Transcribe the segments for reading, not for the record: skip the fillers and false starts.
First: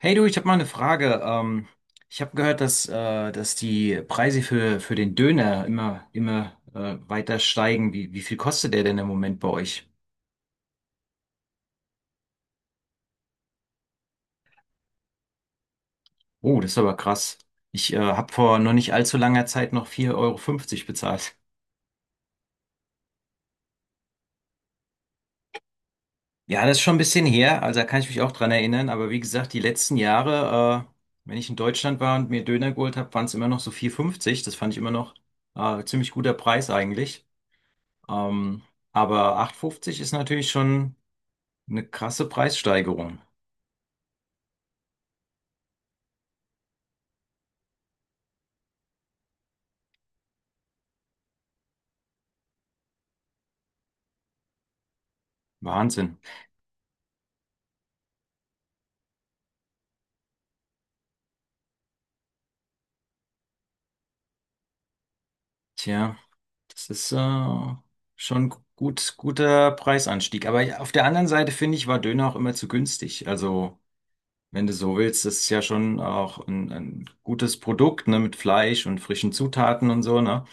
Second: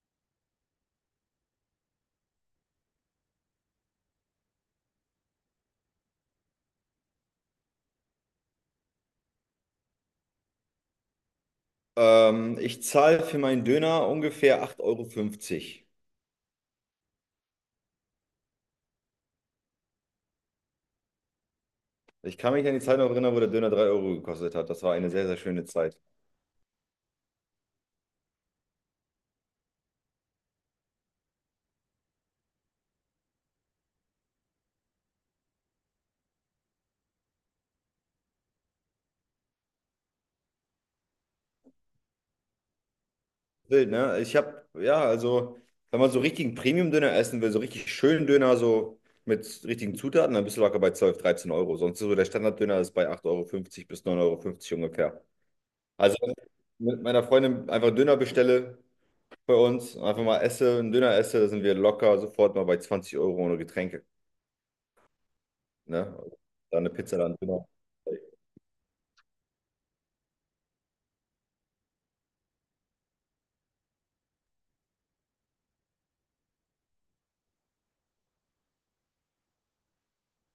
Hey du, ich habe mal eine Frage. Ich habe gehört, dass die Preise für den Döner immer weiter steigen. Wie viel kostet der denn im Moment bei euch? Ich zahle für meinen Döner ungefähr 8,50 Euro. Fünfzig. Oh, das ist aber krass. Ich habe vor noch nicht allzu langer Zeit noch 4,50 € bezahlt. Ich kann mich an die Zeit noch erinnern, wo der Döner 3 Euro gekostet hat. Das war eine sehr, sehr schöne Zeit. Ja, das ist schon ein bisschen her. Also da kann ich mich auch dran erinnern. Aber wie gesagt, die letzten Jahre, wenn ich in Deutschland war und mir Döner geholt habe, waren es immer noch so vier Euro fünfzig. Das fand ich immer noch ziemlich guter Preis eigentlich. Ähm, aber 8,50 € ist natürlich schon eine krasse Preissteigerung. Wild, ne? Ich habe, ja, also, wenn man so richtigen Premium-Döner essen will, so richtig schönen Döner, so mit richtigen Zutaten, dann bist du locker bei 12, 13 Euro. Sonst so der Standard-Döner ist bei 8,50 Euro fünfzig bis 9,50 Euro fünfzig ungefähr. Also, Wahnsinn. wenn ich mit meiner Freundin einfach Döner bestelle bei uns, einfach mal esse, einen Döner esse, sind wir locker sofort mal bei 20 Euro ohne Getränke. Ne? Tja, Da das eine ist Pizza, dann Döner. Schon gut, guter Preisanstieg. Aber auf der anderen Seite finde ich, war Döner auch immer zu günstig. Also, wenn du so willst, das ist ja schon auch ein gutes Produkt, ne, mit Fleisch und frischen Zutaten und so, ne?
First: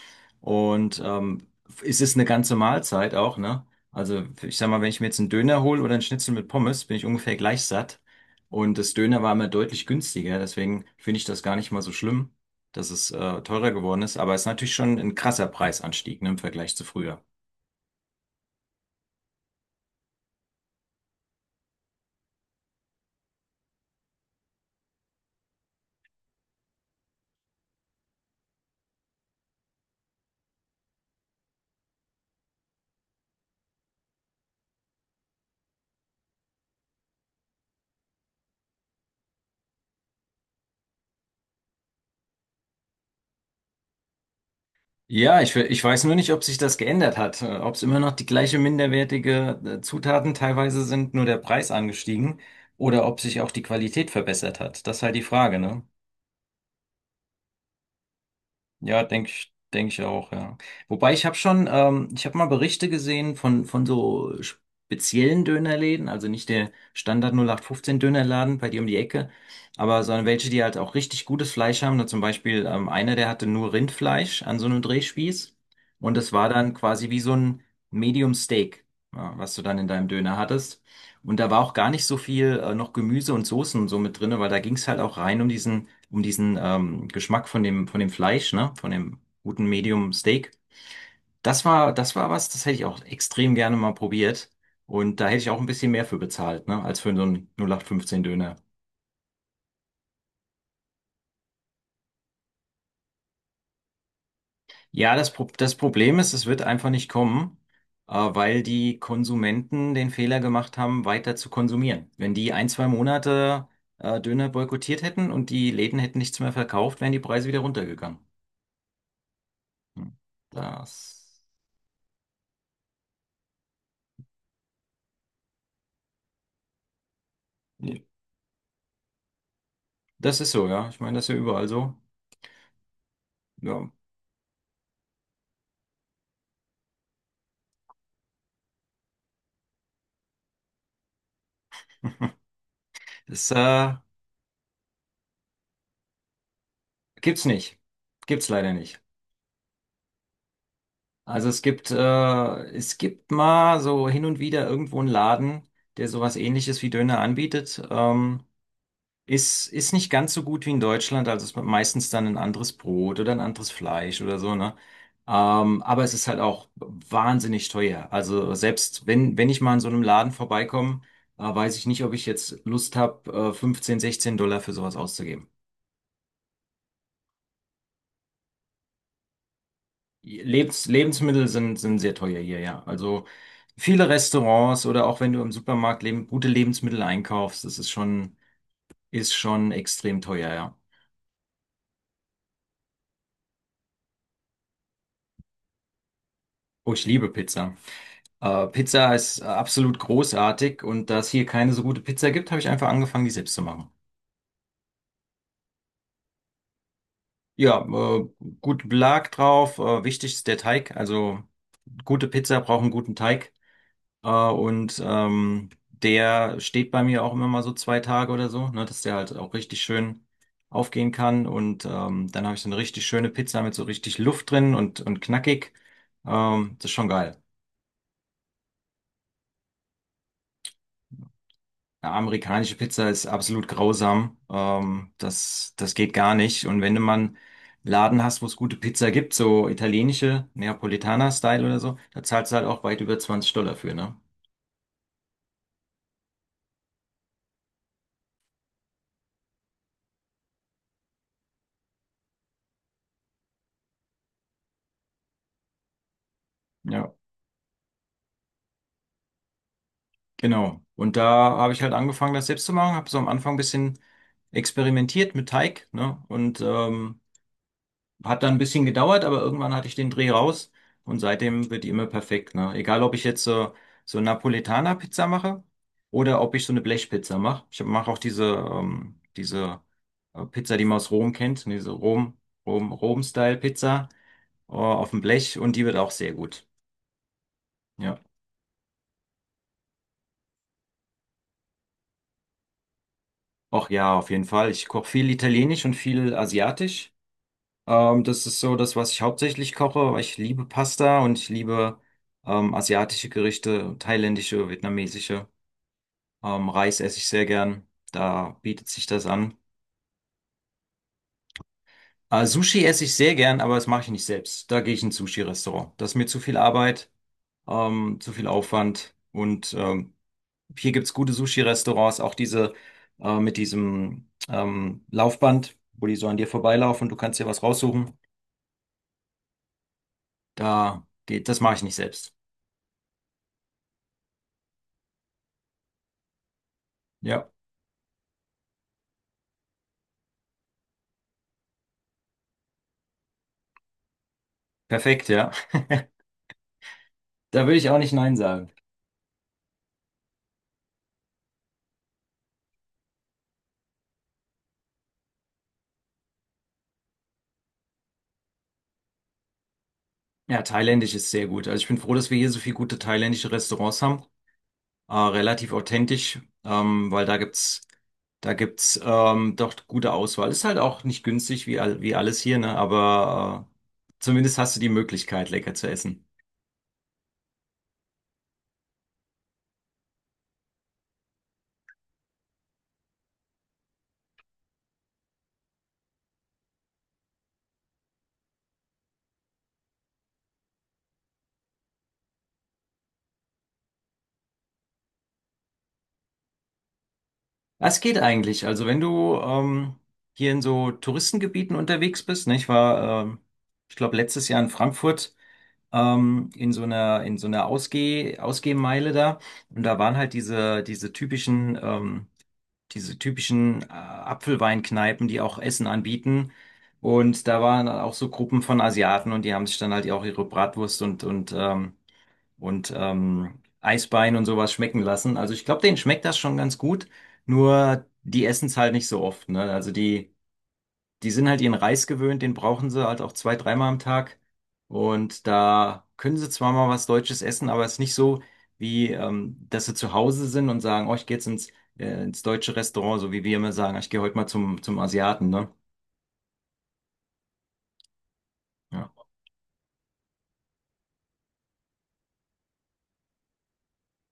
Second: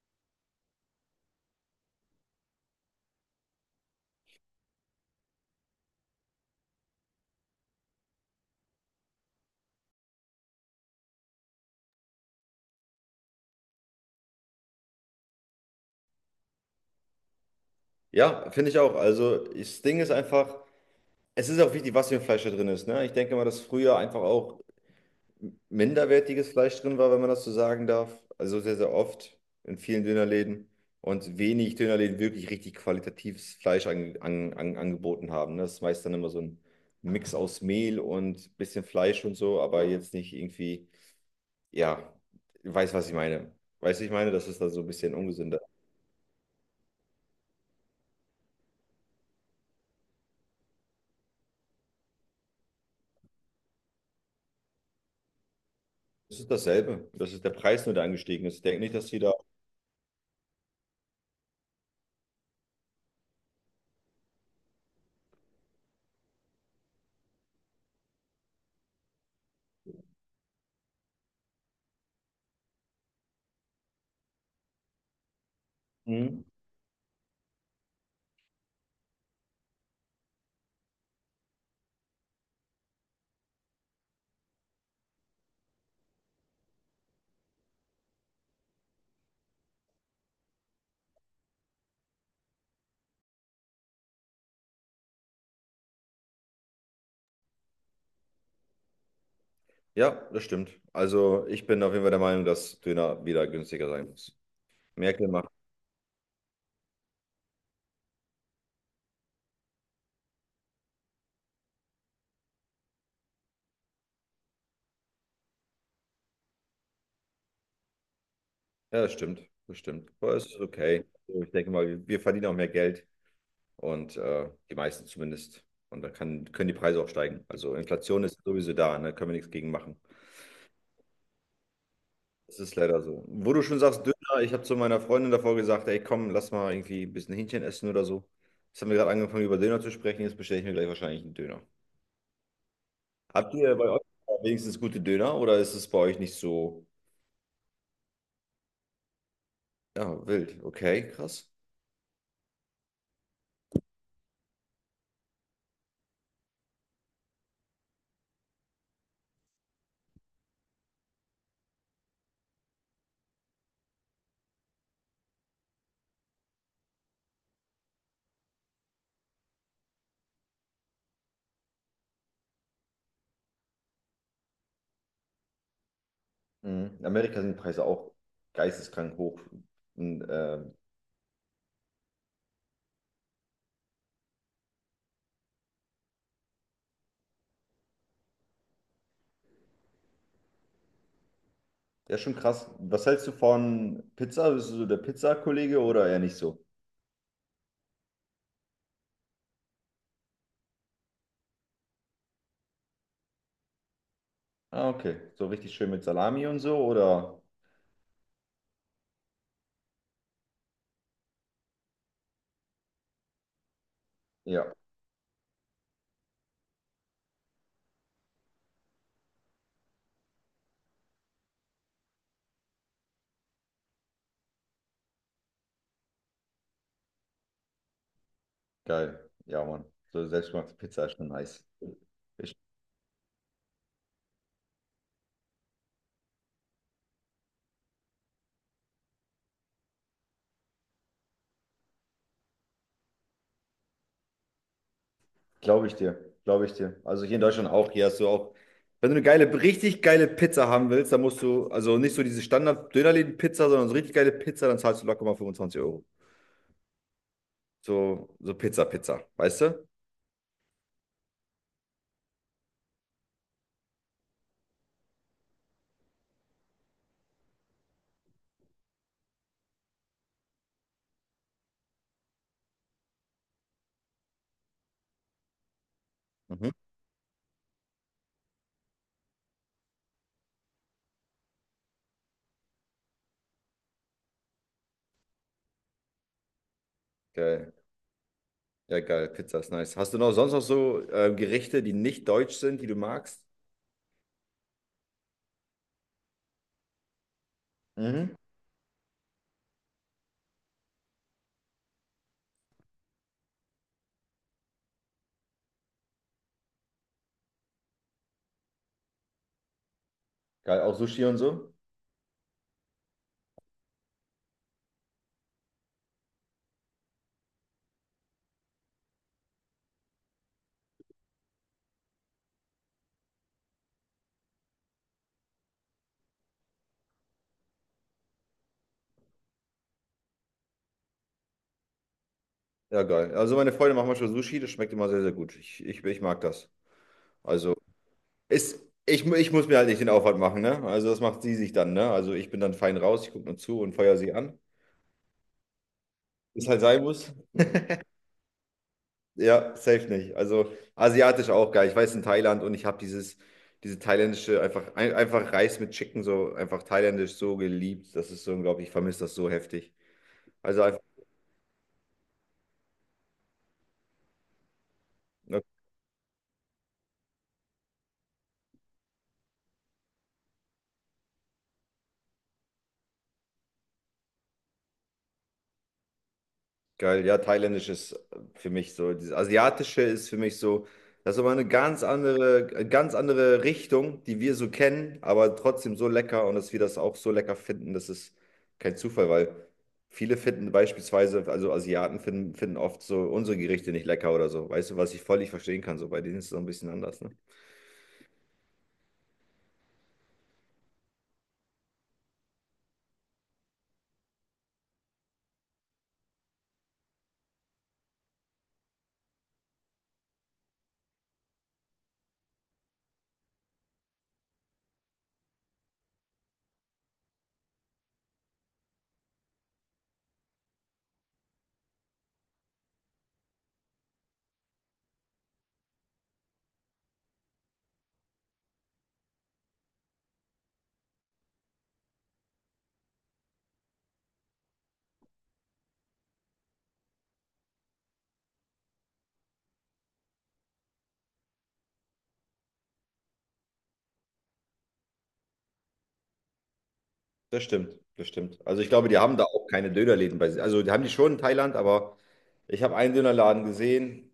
Und es ist eine ganze Mahlzeit auch, ne? Also ich sag mal, wenn ich mir jetzt einen Döner hole oder einen Schnitzel mit Pommes, bin ich ungefähr gleich satt. Und das Döner war immer deutlich günstiger, deswegen finde ich das gar nicht mal so schlimm, dass es teurer geworden ist. Aber es ist natürlich schon ein krasser Preisanstieg, ne, im Vergleich zu früher. Ja, finde ich auch. Also das Ding ist einfach, es ist auch wichtig, was für ein Fleisch da drin ist. Ne? Ich denke mal, dass früher einfach auch minderwertiges Fleisch drin war, wenn man das so sagen darf. Also sehr, sehr oft in vielen Dönerläden und wenig Dönerläden wirklich richtig qualitatives Fleisch angeboten haben. Ne? Das ist meist dann immer so ein Mix aus Mehl und bisschen Fleisch und so, aber jetzt nicht irgendwie, ja, weiß, was ich meine. Weißt du, ich meine, das ist dann so ein bisschen Ja, ungesünder. Ich weiß nur nicht, ob sich das geändert hat, ob es immer noch die gleiche minderwertige Zutaten teilweise sind, nur der Preis angestiegen oder ob sich auch die Qualität verbessert hat. Das ist halt die Frage, ne? Es ist dasselbe. Das ist der Preis nur, der angestiegen ist. Ich denke nicht, dass Ja, die da. Denke ich auch, ja. Wobei ich habe mal Berichte gesehen von so speziellen Dönerläden, also nicht der Standard 0815 Dönerladen bei dir um die Ecke, aber sondern welche, die halt auch richtig gutes Fleisch haben. Da zum Beispiel einer, der hatte nur Rindfleisch an so einem Drehspieß und das Mhm. war dann quasi wie so ein Medium Steak, ja, was du dann in deinem Döner hattest. Und da war auch gar nicht so viel noch Gemüse und Soßen und so mit drinne, weil da ging es halt auch rein um diesen Geschmack von dem Fleisch, ne? Von dem guten Medium Steak. Das war was, das hätte ich auch extrem gerne mal probiert. Und da hätte ich auch ein bisschen mehr für bezahlt, ne? Als für so einen 0815 Döner. Ja, das stimmt. Also ich bin auf jeden Fall der Meinung, dass Döner wieder günstiger sein muss. Ja, Merkel macht. das Problem ist, es wird einfach nicht kommen, weil die Konsumenten den Fehler gemacht haben, weiter zu konsumieren. Wenn die ein, zwei Monate Döner boykottiert hätten und die Läden hätten nichts mehr verkauft, wären die Preise wieder runtergegangen. Ja, das stimmt. Das stimmt. Hm. Aber es ist okay. Also Das, ich denke mal, wir verdienen auch mehr Geld und die meisten zumindest. Und dann können die Preise auch steigen. Also Inflation ist sowieso da, ne? Können wir nichts gegen machen. das ist so, ja. Ich meine, das ist ja überall so. Das ist leider so. Wo du schon Ja. sagst, Döner, ich habe zu meiner Freundin davor gesagt, ey, komm, lass mal irgendwie ein bisschen Hähnchen essen oder so. Jetzt haben wir gerade angefangen, über Döner zu sprechen. Jetzt bestelle ich mir gleich wahrscheinlich einen Döner. Habt Das ihr bei euch wenigstens gute Döner oder ist es bei euch nicht so? gibt's nicht. Gibt's leider nicht. Ja, wild. Okay, krass. Also es gibt mal so hin und wieder irgendwo einen Laden, der sowas Ähnliches wie Döner anbietet. Ist nicht ganz so gut wie in Deutschland. Also es ist meistens dann ein anderes Brot oder ein anderes Fleisch oder so, ne? Aber es ist halt auch wahnsinnig teuer. Also selbst wenn ich mal an so einem Laden vorbeikomme, weiß ich nicht, ob ich jetzt Lust habe, 15, $16 für sowas auszugeben. Mhm. In Amerika sind die Preise auch geisteskrank hoch. Und, Lebensmittel sind sehr teuer hier, ja. Also viele Restaurants oder auch wenn du im Supermarkt leben, gute Lebensmittel einkaufst, das ist schon extrem teuer, ja. ja, schon krass. Was hältst du von Pizza? Bist du so der Pizzakollege oder eher nicht so? Oh, ich liebe Pizza. Pizza ist absolut großartig und da es hier keine so gute Pizza gibt, habe ich einfach angefangen, die selbst zu machen. Ah, okay. So richtig schön mit Salami und so oder? Ja, gut Belag drauf, wichtig ist der Teig. Also gute Pizza braucht einen guten Teig. Äh, Ja, und ähm, der steht bei mir auch immer mal so 2 Tage oder so, ne, dass der halt auch richtig schön aufgehen kann. Und dann habe ich so eine richtig schöne Pizza mit so richtig Luft drin und knackig. Das ist schon geil. geil. Ja, Mann. So selbstgemachte Pizza ist schon nice. Eine amerikanische Pizza ist absolut grausam. Das geht gar nicht. Und wenn du mal einen Laden hast, wo es gute Pizza gibt, so italienische, Neapolitaner-Style oder so, da zahlst du halt auch weit über $20 für, ne? Glaube ich dir, glaube ich dir. Also hier in Deutschland auch, hier hast du auch, wenn du eine geile, richtig geile Pizza haben willst, dann musst du, also nicht so diese Standard-Dönerläden-Pizza, sondern so richtig geile Pizza, dann zahlst du locker mal 25 Euro. Ja. So, so Pizza, Pizza, weißt du? Genau. Und da habe ich halt angefangen, das selbst zu machen, habe so am Anfang ein bisschen experimentiert mit Teig, ne? Und hat dann ein bisschen gedauert, aber irgendwann hatte ich den Dreh raus und seitdem wird die immer perfekt, ne? Egal, ob ich jetzt so Napolitaner-Pizza mache oder ob ich Mhm. so eine Blechpizza mache. Ich mache auch diese Pizza, die man aus Rom kennt, ne? Diese Rom-Style-Pizza auf dem Blech und die wird auch sehr gut. Geil. Ja. Ja, geil, Pizza ist nice. Hast du noch sonst noch so Gerichte, die nicht deutsch sind, die du magst? Ach ja, auf jeden Fall. Ich koche viel Italienisch und viel Asiatisch. Ähm, Mhm. das ist so das, was ich hauptsächlich koche, weil ich liebe Pasta und ich liebe asiatische Gerichte, thailändische, vietnamesische. Reis esse ich sehr gern, da bietet sich das an. Geil, auch Sushi und so? Sushi esse ich sehr gern, aber das mache ich nicht selbst. Da gehe ich in ein Sushi-Restaurant. Das ist mir zu viel Arbeit, zu viel Aufwand. Und hier gibt's gute Sushi-Restaurants, auch diese mit diesem Laufband, wo die so an dir vorbeilaufen und du kannst dir was raussuchen. Da geht, das mache ich nicht selbst. Ja, geil. Also meine Freunde machen manchmal Sushi, das schmeckt immer sehr, sehr gut. Ich mag das. Ja. Also, Ist, ich muss mir halt nicht den Aufwand machen, ne? Also das macht sie sich dann, ne? Also ich bin dann fein raus, ich gucke nur zu und feuer sie an. Perfekt, ja. Ist halt sein muss. Da würde ich auch nicht Nein sagen. Ja, safe nicht. Also asiatisch auch geil. Ich weiß in Thailand und ich habe dieses, diese thailändische, einfach, ein, einfach Reis mit Chicken, so einfach thailändisch so geliebt. Das ist so unglaublich, ich vermisse das so heftig. Ja, Also einfach, thailändisch ist sehr gut. Also ich bin froh, dass wir hier so viele gute thailändische Restaurants haben. Relativ authentisch, weil da gibt's doch gute Auswahl. Ist halt auch nicht günstig wie alles hier, ne? Aber zumindest hast du die Möglichkeit, lecker zu essen. geil, ja, thailändisch ist für mich so, dieses asiatische ist für mich so, das ist aber eine ganz andere Richtung, die wir so kennen, aber trotzdem so lecker und dass wir das auch so lecker finden, das ist kein Zufall, weil viele finden beispielsweise, also Asiaten finden, finden oft so unsere Gerichte nicht lecker oder so, weißt du, was ich völlig verstehen kann, so bei denen ist es so ein bisschen anders, ne? Was geht eigentlich? Also wenn du hier in so Touristengebieten unterwegs bist, ne? Ich glaube, letztes Jahr in Frankfurt, in so einer Ausgehmeile da. Und da waren halt diese typischen Apfelweinkneipen, die auch Essen anbieten. Und da waren dann auch so Gruppen von Asiaten und die haben sich dann halt auch ihre Bratwurst und Eisbein und sowas schmecken lassen. Also ich glaube, denen schmeckt das schon ganz gut, nur die essen es halt nicht so oft, ne? Also die sind halt ihren Reis gewöhnt, den brauchen sie halt auch zwei, dreimal am Tag. Und da können sie zwar mal was Deutsches essen, aber es ist nicht so, wie dass sie zu Hause sind und sagen, oh, ich gehe jetzt ins deutsche Restaurant, so wie wir immer sagen, ich gehe heute mal zum Asiaten, ne? Das stimmt, das stimmt. Also ich glaube, Ja. die haben da auch keine Dönerläden bei sich. Also die haben die schon in Thailand, aber ich habe einen Dönerladen gesehen.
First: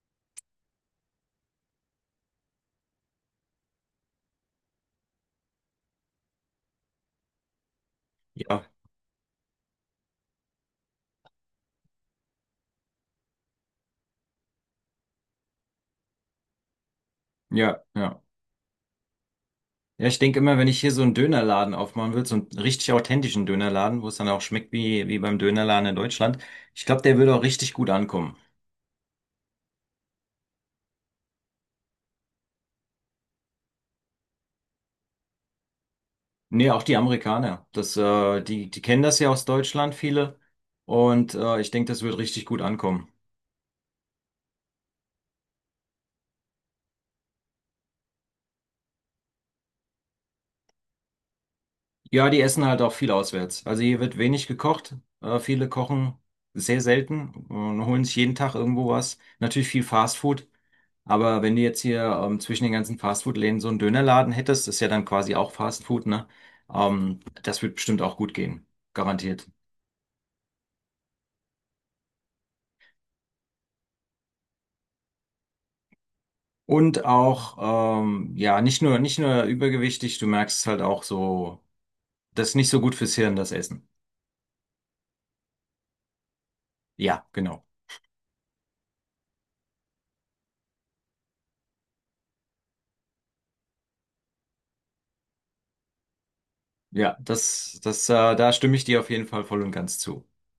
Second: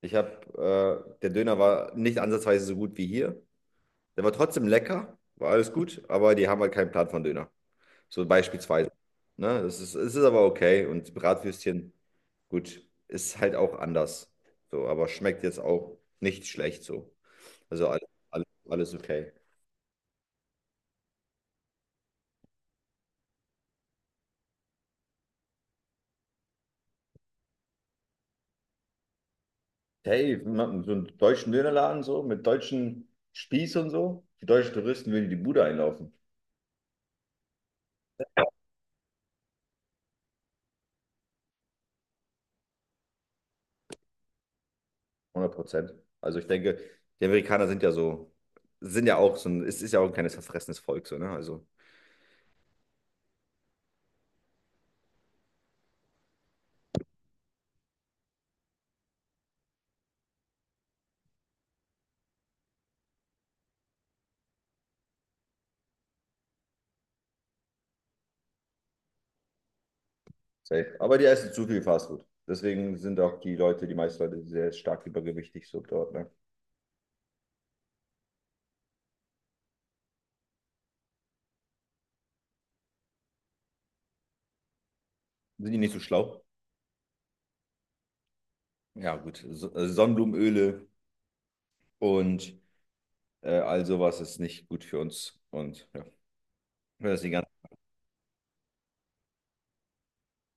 Der Döner war nicht ansatzweise so gut wie hier. Der war trotzdem lecker, war alles gut, aber die haben halt keinen Plan von Döner. So Ja, beispielsweise. Ne? Das ist, es ist aber okay. Und Bratwürstchen, gut, ist halt auch anders. So, aber schmeckt jetzt auch nicht schlecht so. ja, Also alles, ja. alles, alles okay. Ja, ich denke immer, wenn ich hier so einen Dönerladen aufmachen würde, so einen richtig authentischen Dönerladen, wo es dann auch schmeckt wie beim Dönerladen in Deutschland, ich glaube, der würde auch richtig gut ankommen. Hey, so einen deutschen Dönerladen so, mit deutschen Spieß und so. Die deutschen Touristen würden die Bude einlaufen. Nee, auch die Amerikaner. Die kennen das ja aus Deutschland, viele. Und ich denke, das wird richtig gut ankommen. 100%. Also ich denke, die Amerikaner sind ja so, sind ja auch so ein, es ist ja auch ein kleines verfressenes Volk so, ne? Also Ja, die essen halt auch viel auswärts. Also hier wird wenig gekocht. Viele kochen sehr selten und holen sich jeden Tag irgendwo was. Natürlich viel Fastfood. Aber wenn du jetzt hier zwischen den ganzen Fastfood-Läden so einen Dönerladen hättest, ist ja dann quasi auch Fastfood, ne? Das wird bestimmt auch gut gehen. Garantiert. safe. Aber die essen zu viel Fastfood. Deswegen sind auch die Leute, die meisten Leute sehr stark übergewichtig so dort, ne? Und auch, ja, nicht nur übergewichtig, du merkst es halt auch so. Das ist nicht so gut fürs Hirn, das Essen. Sind die nicht so schlau? Ja, genau. Ja, gut. So, Sonnenblumenöle und all sowas ist nicht gut für uns. Und ja, Ja, das ist die da stimme ich dir auf jeden Fall voll und ganz zu.